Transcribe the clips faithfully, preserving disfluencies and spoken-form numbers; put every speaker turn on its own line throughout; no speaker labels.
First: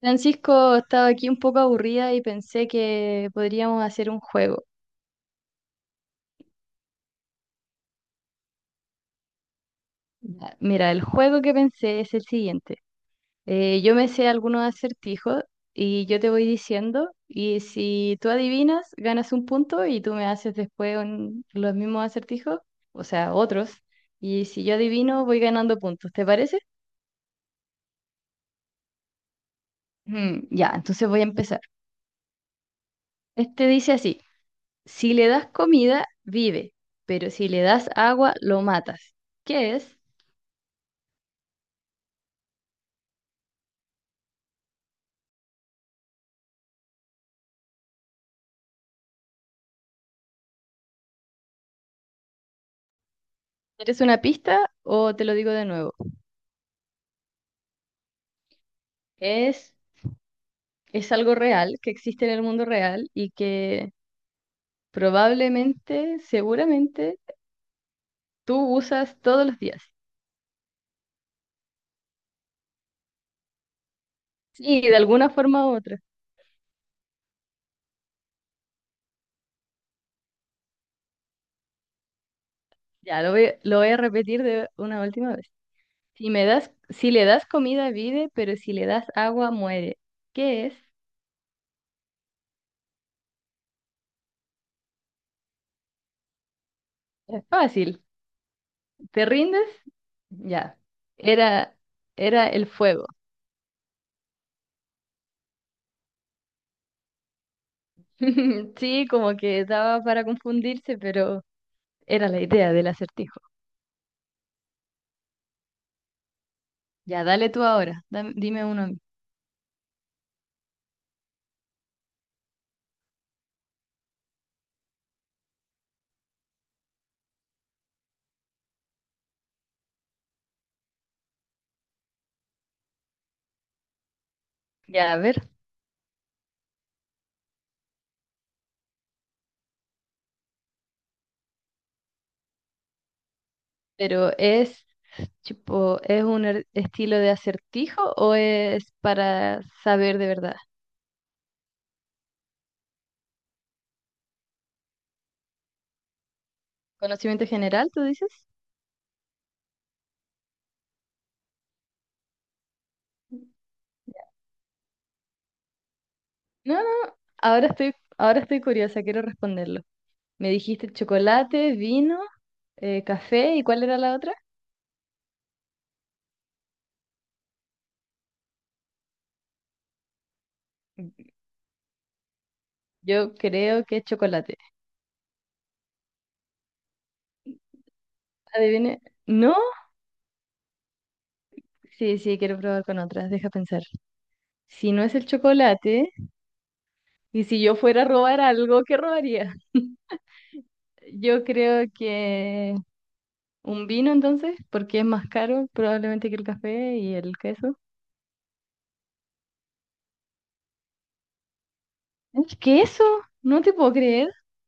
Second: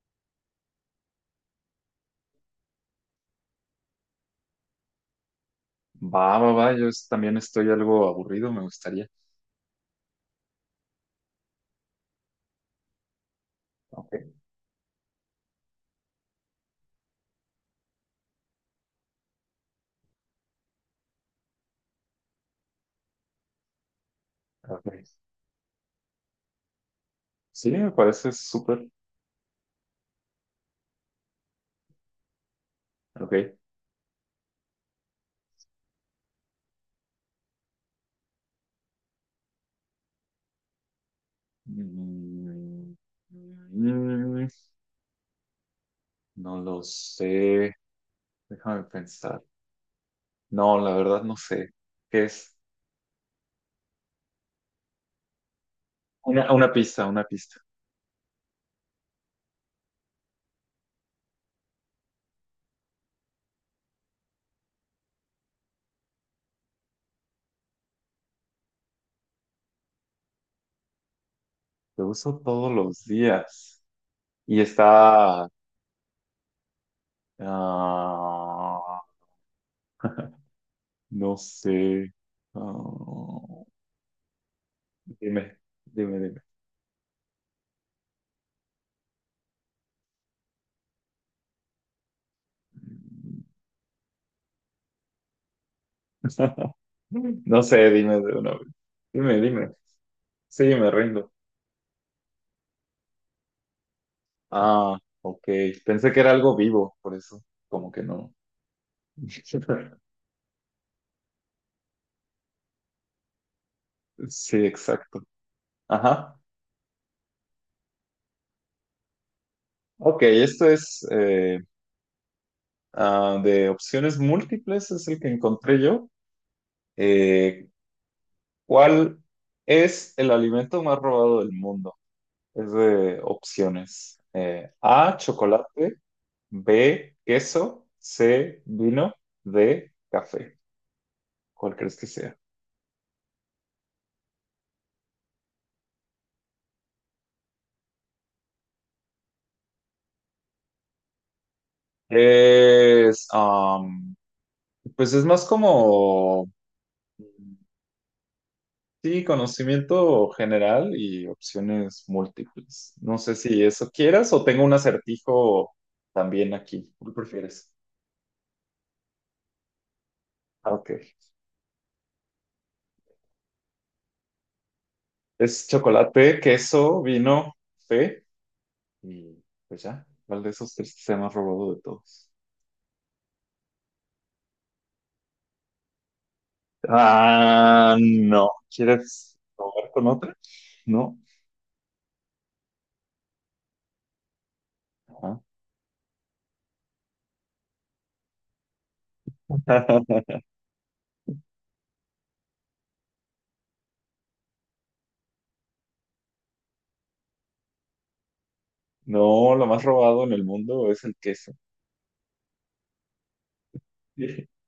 Francisco, estaba aquí un poco aburrida y pensé que podríamos hacer un juego.
Va, va, va, yo es- también estoy algo aburrido, me gustaría.
Ya, mira, el juego que pensé es el siguiente. Eh, yo me
Ok,
sé algunos acertijos y yo te voy diciendo y si tú adivinas, ganas un punto y tú me haces después un- los mismos acertijos, o sea, otros. Y si yo
ok.
adivino, voy ganando puntos. ¿Te parece?
Sí, me parece súper.
Mm, ya, entonces voy a empezar.
Ok.
Este dice así, si le das comida, vive, pero si le das agua, lo matas. ¿Qué es?
Mm, mm, no lo sé. Déjame pensar. No, la verdad no sé. ¿Qué es?
¿Quieres una pista o te lo digo de nuevo?
Una, una pista, una pista.
Es, es algo real, que existe en el mundo real y que probablemente, seguramente, tú usas todos los días.
Lo uso todos los días. Y
Sí, de alguna
está...
forma u otra.
ah, no sé.
Ya, lo voy,
Ah,
lo voy a repetir de una última vez.
dime,
Si
dime,
me das, si le das comida, vive, pero si le das agua, muere. ¿Qué es?
dime.
Es
No sé,
fácil.
dime de una vez.
¿Te
Dime,
rindes?
dime. Sí,
Ya.
me rindo.
Era, era el fuego.
Ah, ok. Pensé que era algo vivo, por eso, como que no.
Sí, como que daba para confundirse, pero... Era la idea del acertijo.
Sí, exacto. Ajá.
Ya, dale tú ahora. Dam- dime uno a mí.
Ok, esto es eh, ah, de opciones múltiples, es el que encontré yo. Eh, ¿cuál es el alimento más robado del mundo? Es de opciones. Eh,
Ya,
A,
a ver.
chocolate, B, queso, C, vino, D, café. ¿Cuál crees que sea?
Pero es, tipo, ¿es un er- estilo de acertijo o es para saber de verdad?
Es, am, pues es más como,
¿Conocimiento general, tú dices?
sí, conocimiento general y opciones múltiples. No sé si eso quieras, o tengo un acertijo también
No, no.
aquí. ¿Cuál
Ahora
prefieres?
estoy, ahora estoy curiosa, quiero responderlo. Me
Ah, ok.
dijiste chocolate, vino, eh, café, ¿y cuál era la otra?
Es chocolate, queso, vino, fe y pues ya. ¿Cuál de esos tres sea más robado de todos?
Yo creo que es chocolate.
Ah, no.
Adivine.
¿Quieres
¿No?
probar con otra? No.
Sí, sí, quiero probar con otras. Deja pensar. Si no es el
Ah.
chocolate. Y si yo fuera a robar algo, ¿qué robaría? Yo creo que un vino entonces, porque es más caro probablemente que el café y el queso.
No, lo más robado en el mundo es el queso.
¿El queso? No te puedo creer,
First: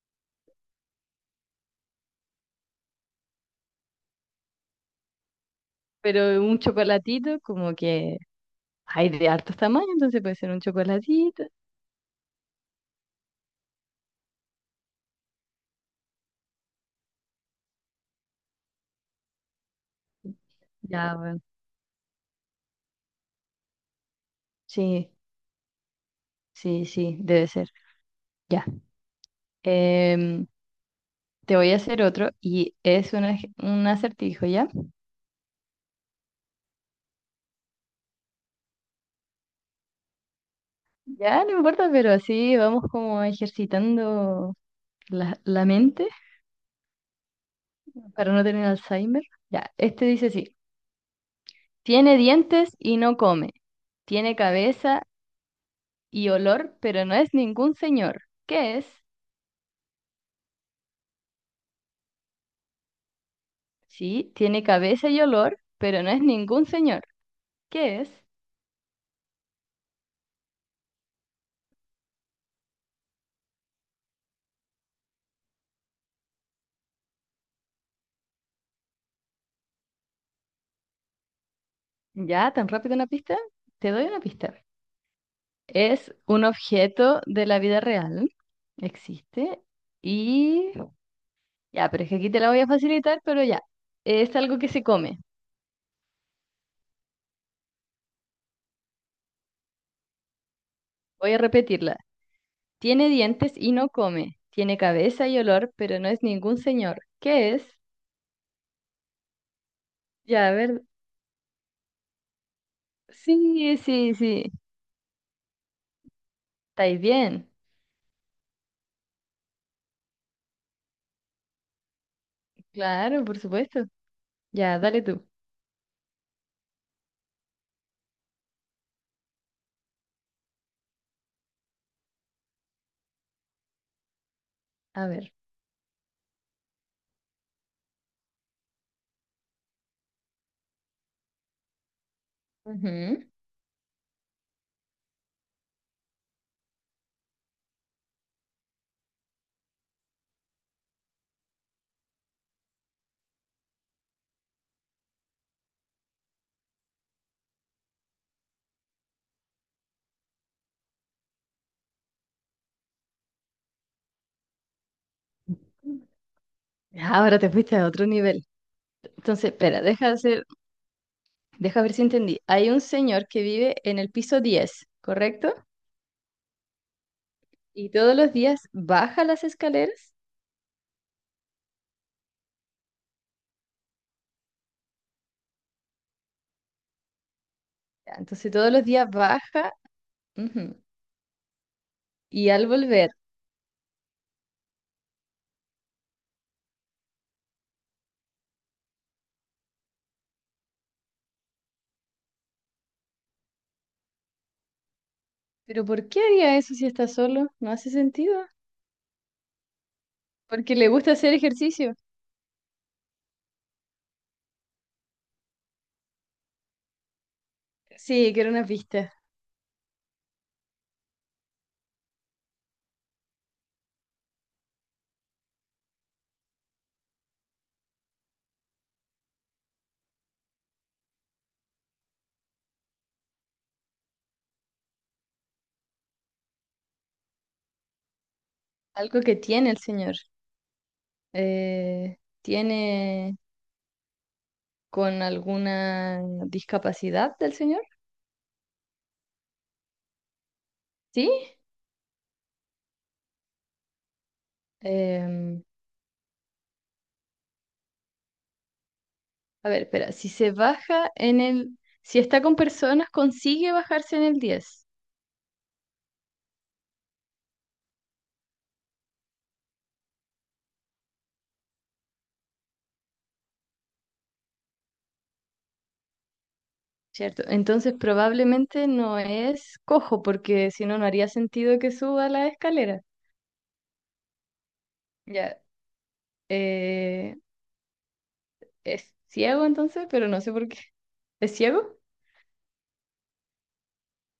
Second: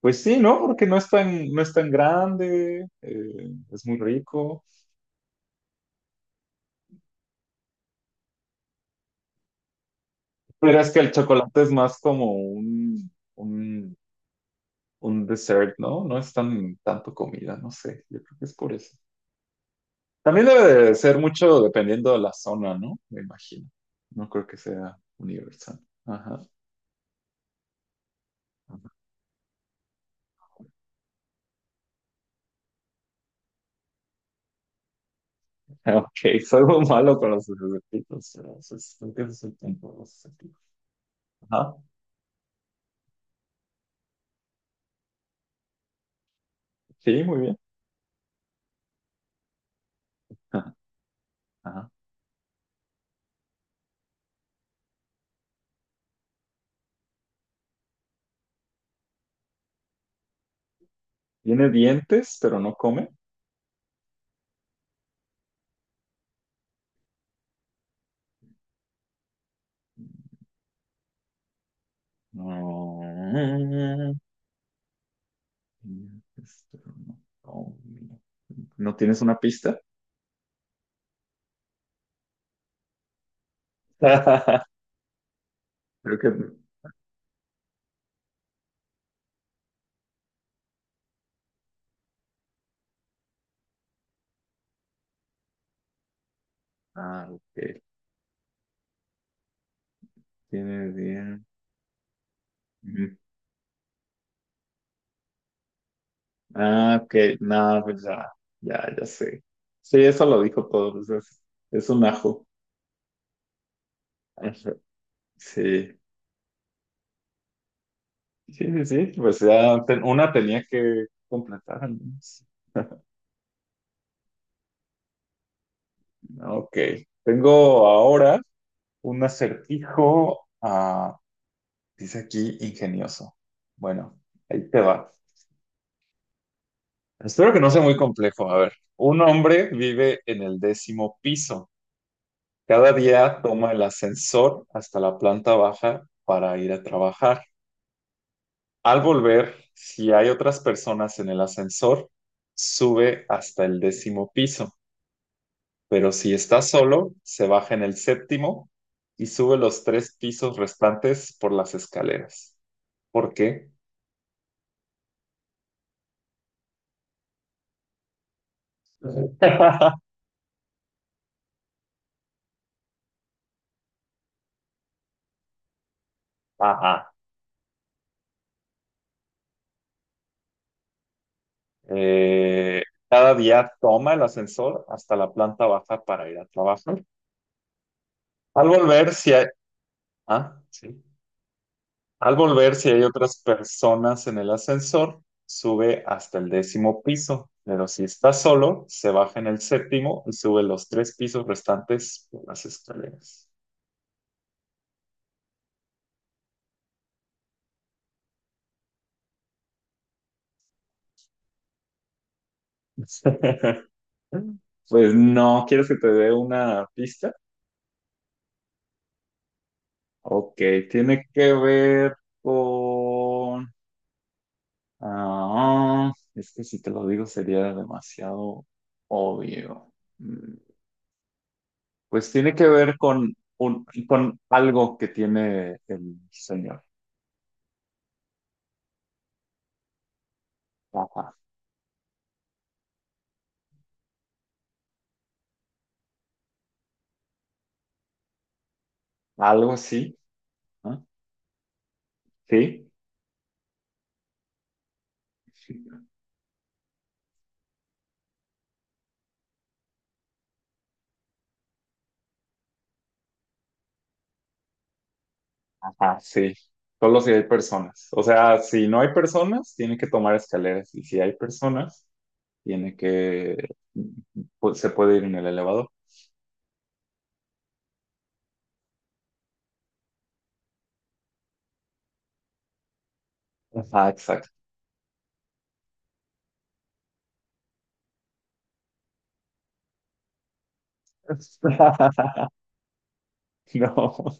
Pues sí, ¿no? Porque no es tan, no es tan grande, eh, es muy rico.
pero un chocolatito como que hay de hartos tamaños, entonces puede ser un
Pero es que el
chocolatito.
chocolate es más como un, un, un dessert, ¿no? No es tan tanto comida, no sé. Yo creo que es por eso. También debe de
Ya,
ser
bueno.
mucho dependiendo de la zona, ¿no? Me imagino. No creo que sea
Sí,
universal. Ajá.
sí, sí, debe ser. Ya. Em, Te voy a hacer otro y es un, ej- un acertijo, ¿ya?
Ok, soy muy malo con los sustantivos, pero, pues, creo que ese es el punto de los sustantivos.
Ya, no
Ajá.
importa, pero así vamos como ejercitando la, la mente.
Sí, muy bien.
Para no tener Alzheimer. Ya, este dice así,
Ajá.
tiene dientes y no come, tiene cabeza y olor, pero no es ningún señor. ¿Qué es?
Tiene dientes, pero no come.
Sí, tiene cabeza y olor, pero no es ningún señor. ¿Qué es?
No, dientes, pero no come. ¿No tienes una pista?
Ya, tan rápido una pista, te doy una pista. Es
Creo
un
que.
objeto de la vida real, existe, y ya, pero es que aquí te la voy a facilitar, pero ya, es algo que se come.
Ah, ok. Tiene
Voy a
dientes.
repetirla. Tiene
Ujú.
dientes y no come. Tiene cabeza y olor, pero no es ningún
Ah,
señor.
ok.
¿Qué es?
No, pues ya. Ya, ya sé. Sí, eso lo
Ya, a
dijo
ver.
todo, pues es, es un ajo.
Sí, sí, sí.
Ajá. Sí.
¿Estáis bien?
Sí, sí, sí. Pues ya ten- una tenía que completar, al menos.
Claro, por supuesto. Ya, dale tú.
Ok. Tengo ahora un acertijo. Dice aquí ingenioso. Bueno, ahí te
A
va.
ver.
Espero que no sea muy complejo. A ver, un hombre vive en el décimo piso. Cada
Ujú.
día toma el ascensor hasta la planta baja para ir a trabajar. Al volver, si hay otras personas en el ascensor, sube hasta el décimo piso. Pero si está solo, se baja en el séptimo y sube los tres pisos restantes por las escaleras. ¿Por qué?
Ahora te fuiste a otro nivel. Entonces, espera, deja hacer, deja ver si entendí. Hay un señor que vive en el piso diez, ¿correcto?
Ajá.
Y todos los días baja las escaleras.
Eh, cada día toma el ascensor hasta la planta baja para ir a trabajar.
Ya, entonces,
Al
todos los días
volver, si hay,
baja.
ah,
Ujú.
sí. Al
Y al
volver, si hay
volver.
otras personas en el ascensor, sube hasta el décimo piso, pero si está solo, se baja en el séptimo y sube los tres pisos restantes por las escaleras.
¿Pero por qué haría eso si está solo? No hace sentido. Porque le gusta hacer ejercicio.
Pues no, ¿quieres que te dé una pista?
Sí, quiero una pista.
Ok, tiene que ver con... Ah, es que si te lo digo sería demasiado obvio. Mm, Pues tiene que ver con, un, con algo que tiene el señor.
Algo que tiene el señor.
Ajá.
Eh, ¿tiene con alguna discapacidad del señor?
Algo así, ¿no?
Sí.
Sí.
Em, a ver, espera. Si se baja en el... Si está con personas, consigue bajarse en el diez,
Ajá, sí. Solo si hay personas. O sea, si no hay personas, tiene que tomar escaleras. Y si hay personas, tiene que... pues, se puede ir en el elevador.
¿cierto? Entonces probablemente no es cojo, porque si no, no haría sentido que suba la escalera.
Ajá, exacto.
Ya. Eh, ¿Es ciego entonces? Pero no sé por qué. ¿Es ciego?
No.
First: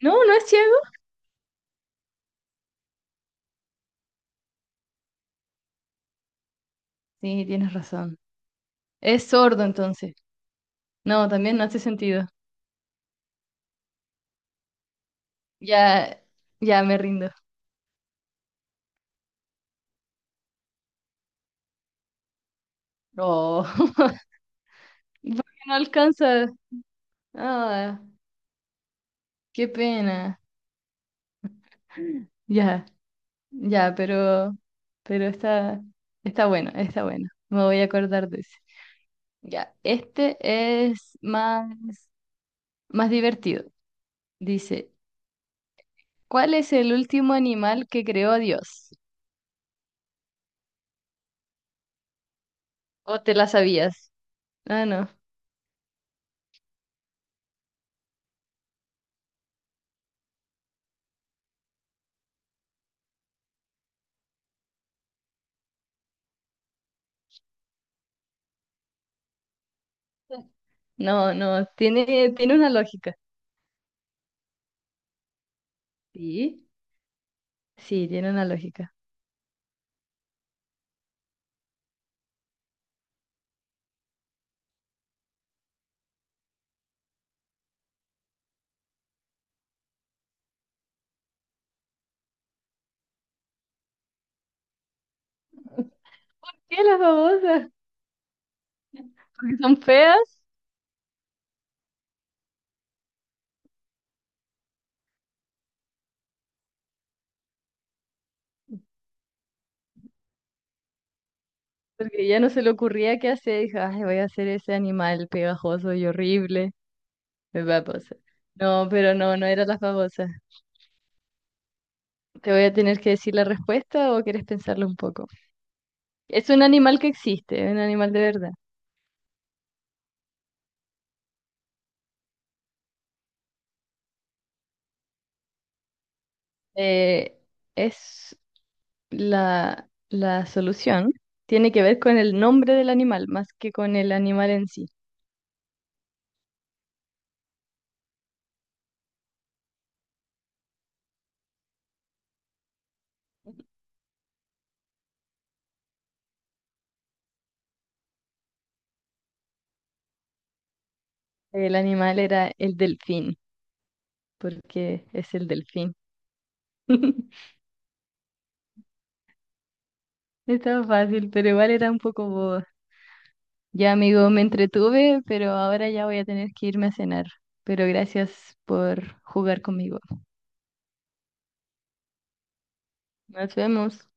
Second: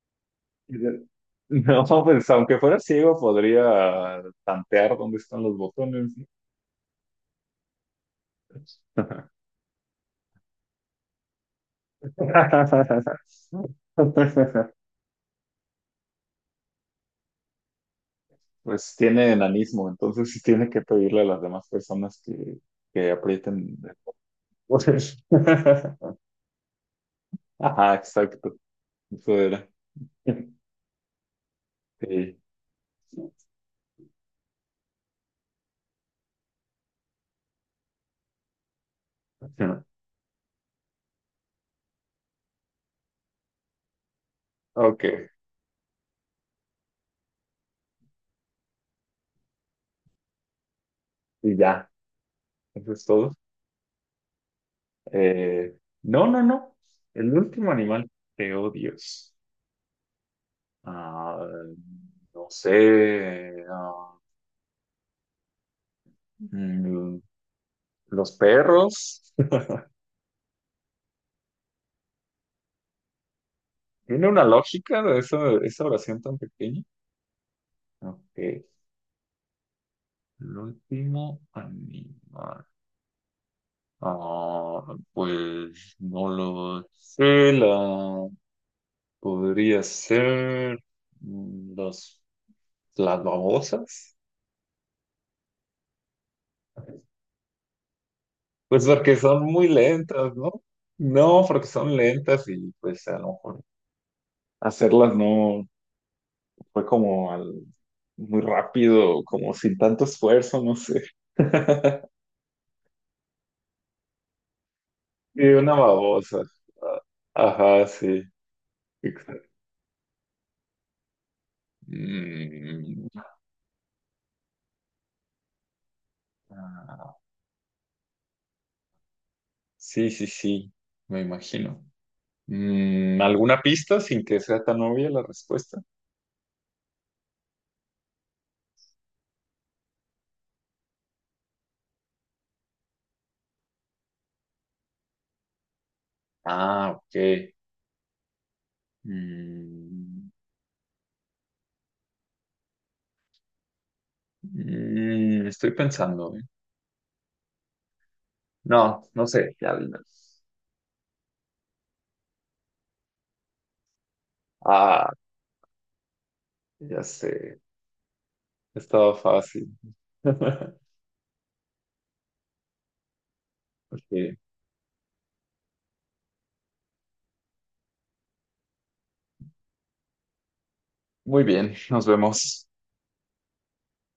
No, no es ciego.
No, pues aunque fuera ciego podría tantear dónde están los botones, ¿no?
Sí, tienes razón. Es sordo entonces. No, también no hace sentido. Ya, ya me rindo.
Pues tiene enanismo, entonces sí tiene que pedirle a las demás personas que, que aprieten
Oh,
el botón.
porque no alcanza.
Ajá,
Ah,
exacto. Eso
qué
era.
pena.
Sí.
Ya, ya, pero, pero está, está bueno, está bueno. Me voy a acordar de ese. Ya, este es más, más divertido. Dice,
Ok,
¿cuál es el último animal que creó Dios?
y ya. Eso es
¿O
todo.
te la sabías? Ah, no.
Eh, no, no, no. El último animal. Te odios. Ah, no sé, ah, mm, los perros.
No, no, tiene, tiene una lógica.
¿Tiene una lógica de esa, esa oración tan
Sí.
pequeña?
Sí, tiene
Ok,
una
el
lógica.
último animal. Ah, pues no lo sé, la podría ser mm, los, las babosas.
¿Por qué las babosas?
Pues porque son
Porque
muy
son feas,
lentas, ¿no? No, porque son lentas y pues a lo mejor hacerlas no. Fue como al- muy rápido, como sin tanto esfuerzo, no sé.
porque ya no se le ocurría qué hacer. Dijo, ay, voy a hacer ese animal
Y una
pegajoso y
babosa.
horrible.
Ah,
Es
Ajá,
babosa.
sí.
No, pero no, no
Exacto.
era las babosas. ¿Te voy a tener
Mm,
que decir la respuesta o quieres pensarlo un poco? Es un animal que
ah,
existe, es un animal de verdad.
sí, sí, sí, me imagino. Mm, ¿alguna pista sin que sea tan obvia la respuesta?
Eh, es la, la solución. Tiene que ver con el nombre del animal, más que con el animal en sí.
Ah, ok. Mm, mm, estoy pensando, ¿eh? No, no sé, ya, ya.
El animal era el delfín, porque
Ah,
es el delfín.
ya sé, estaba fácil.
Estaba fácil, pero igual era un poco boba. Ya, amigo,
Ok,
me entretuve, pero ahora ya voy a tener que irme a cenar. Pero gracias por jugar conmigo.
muy bien, nos vemos.
Nos vemos.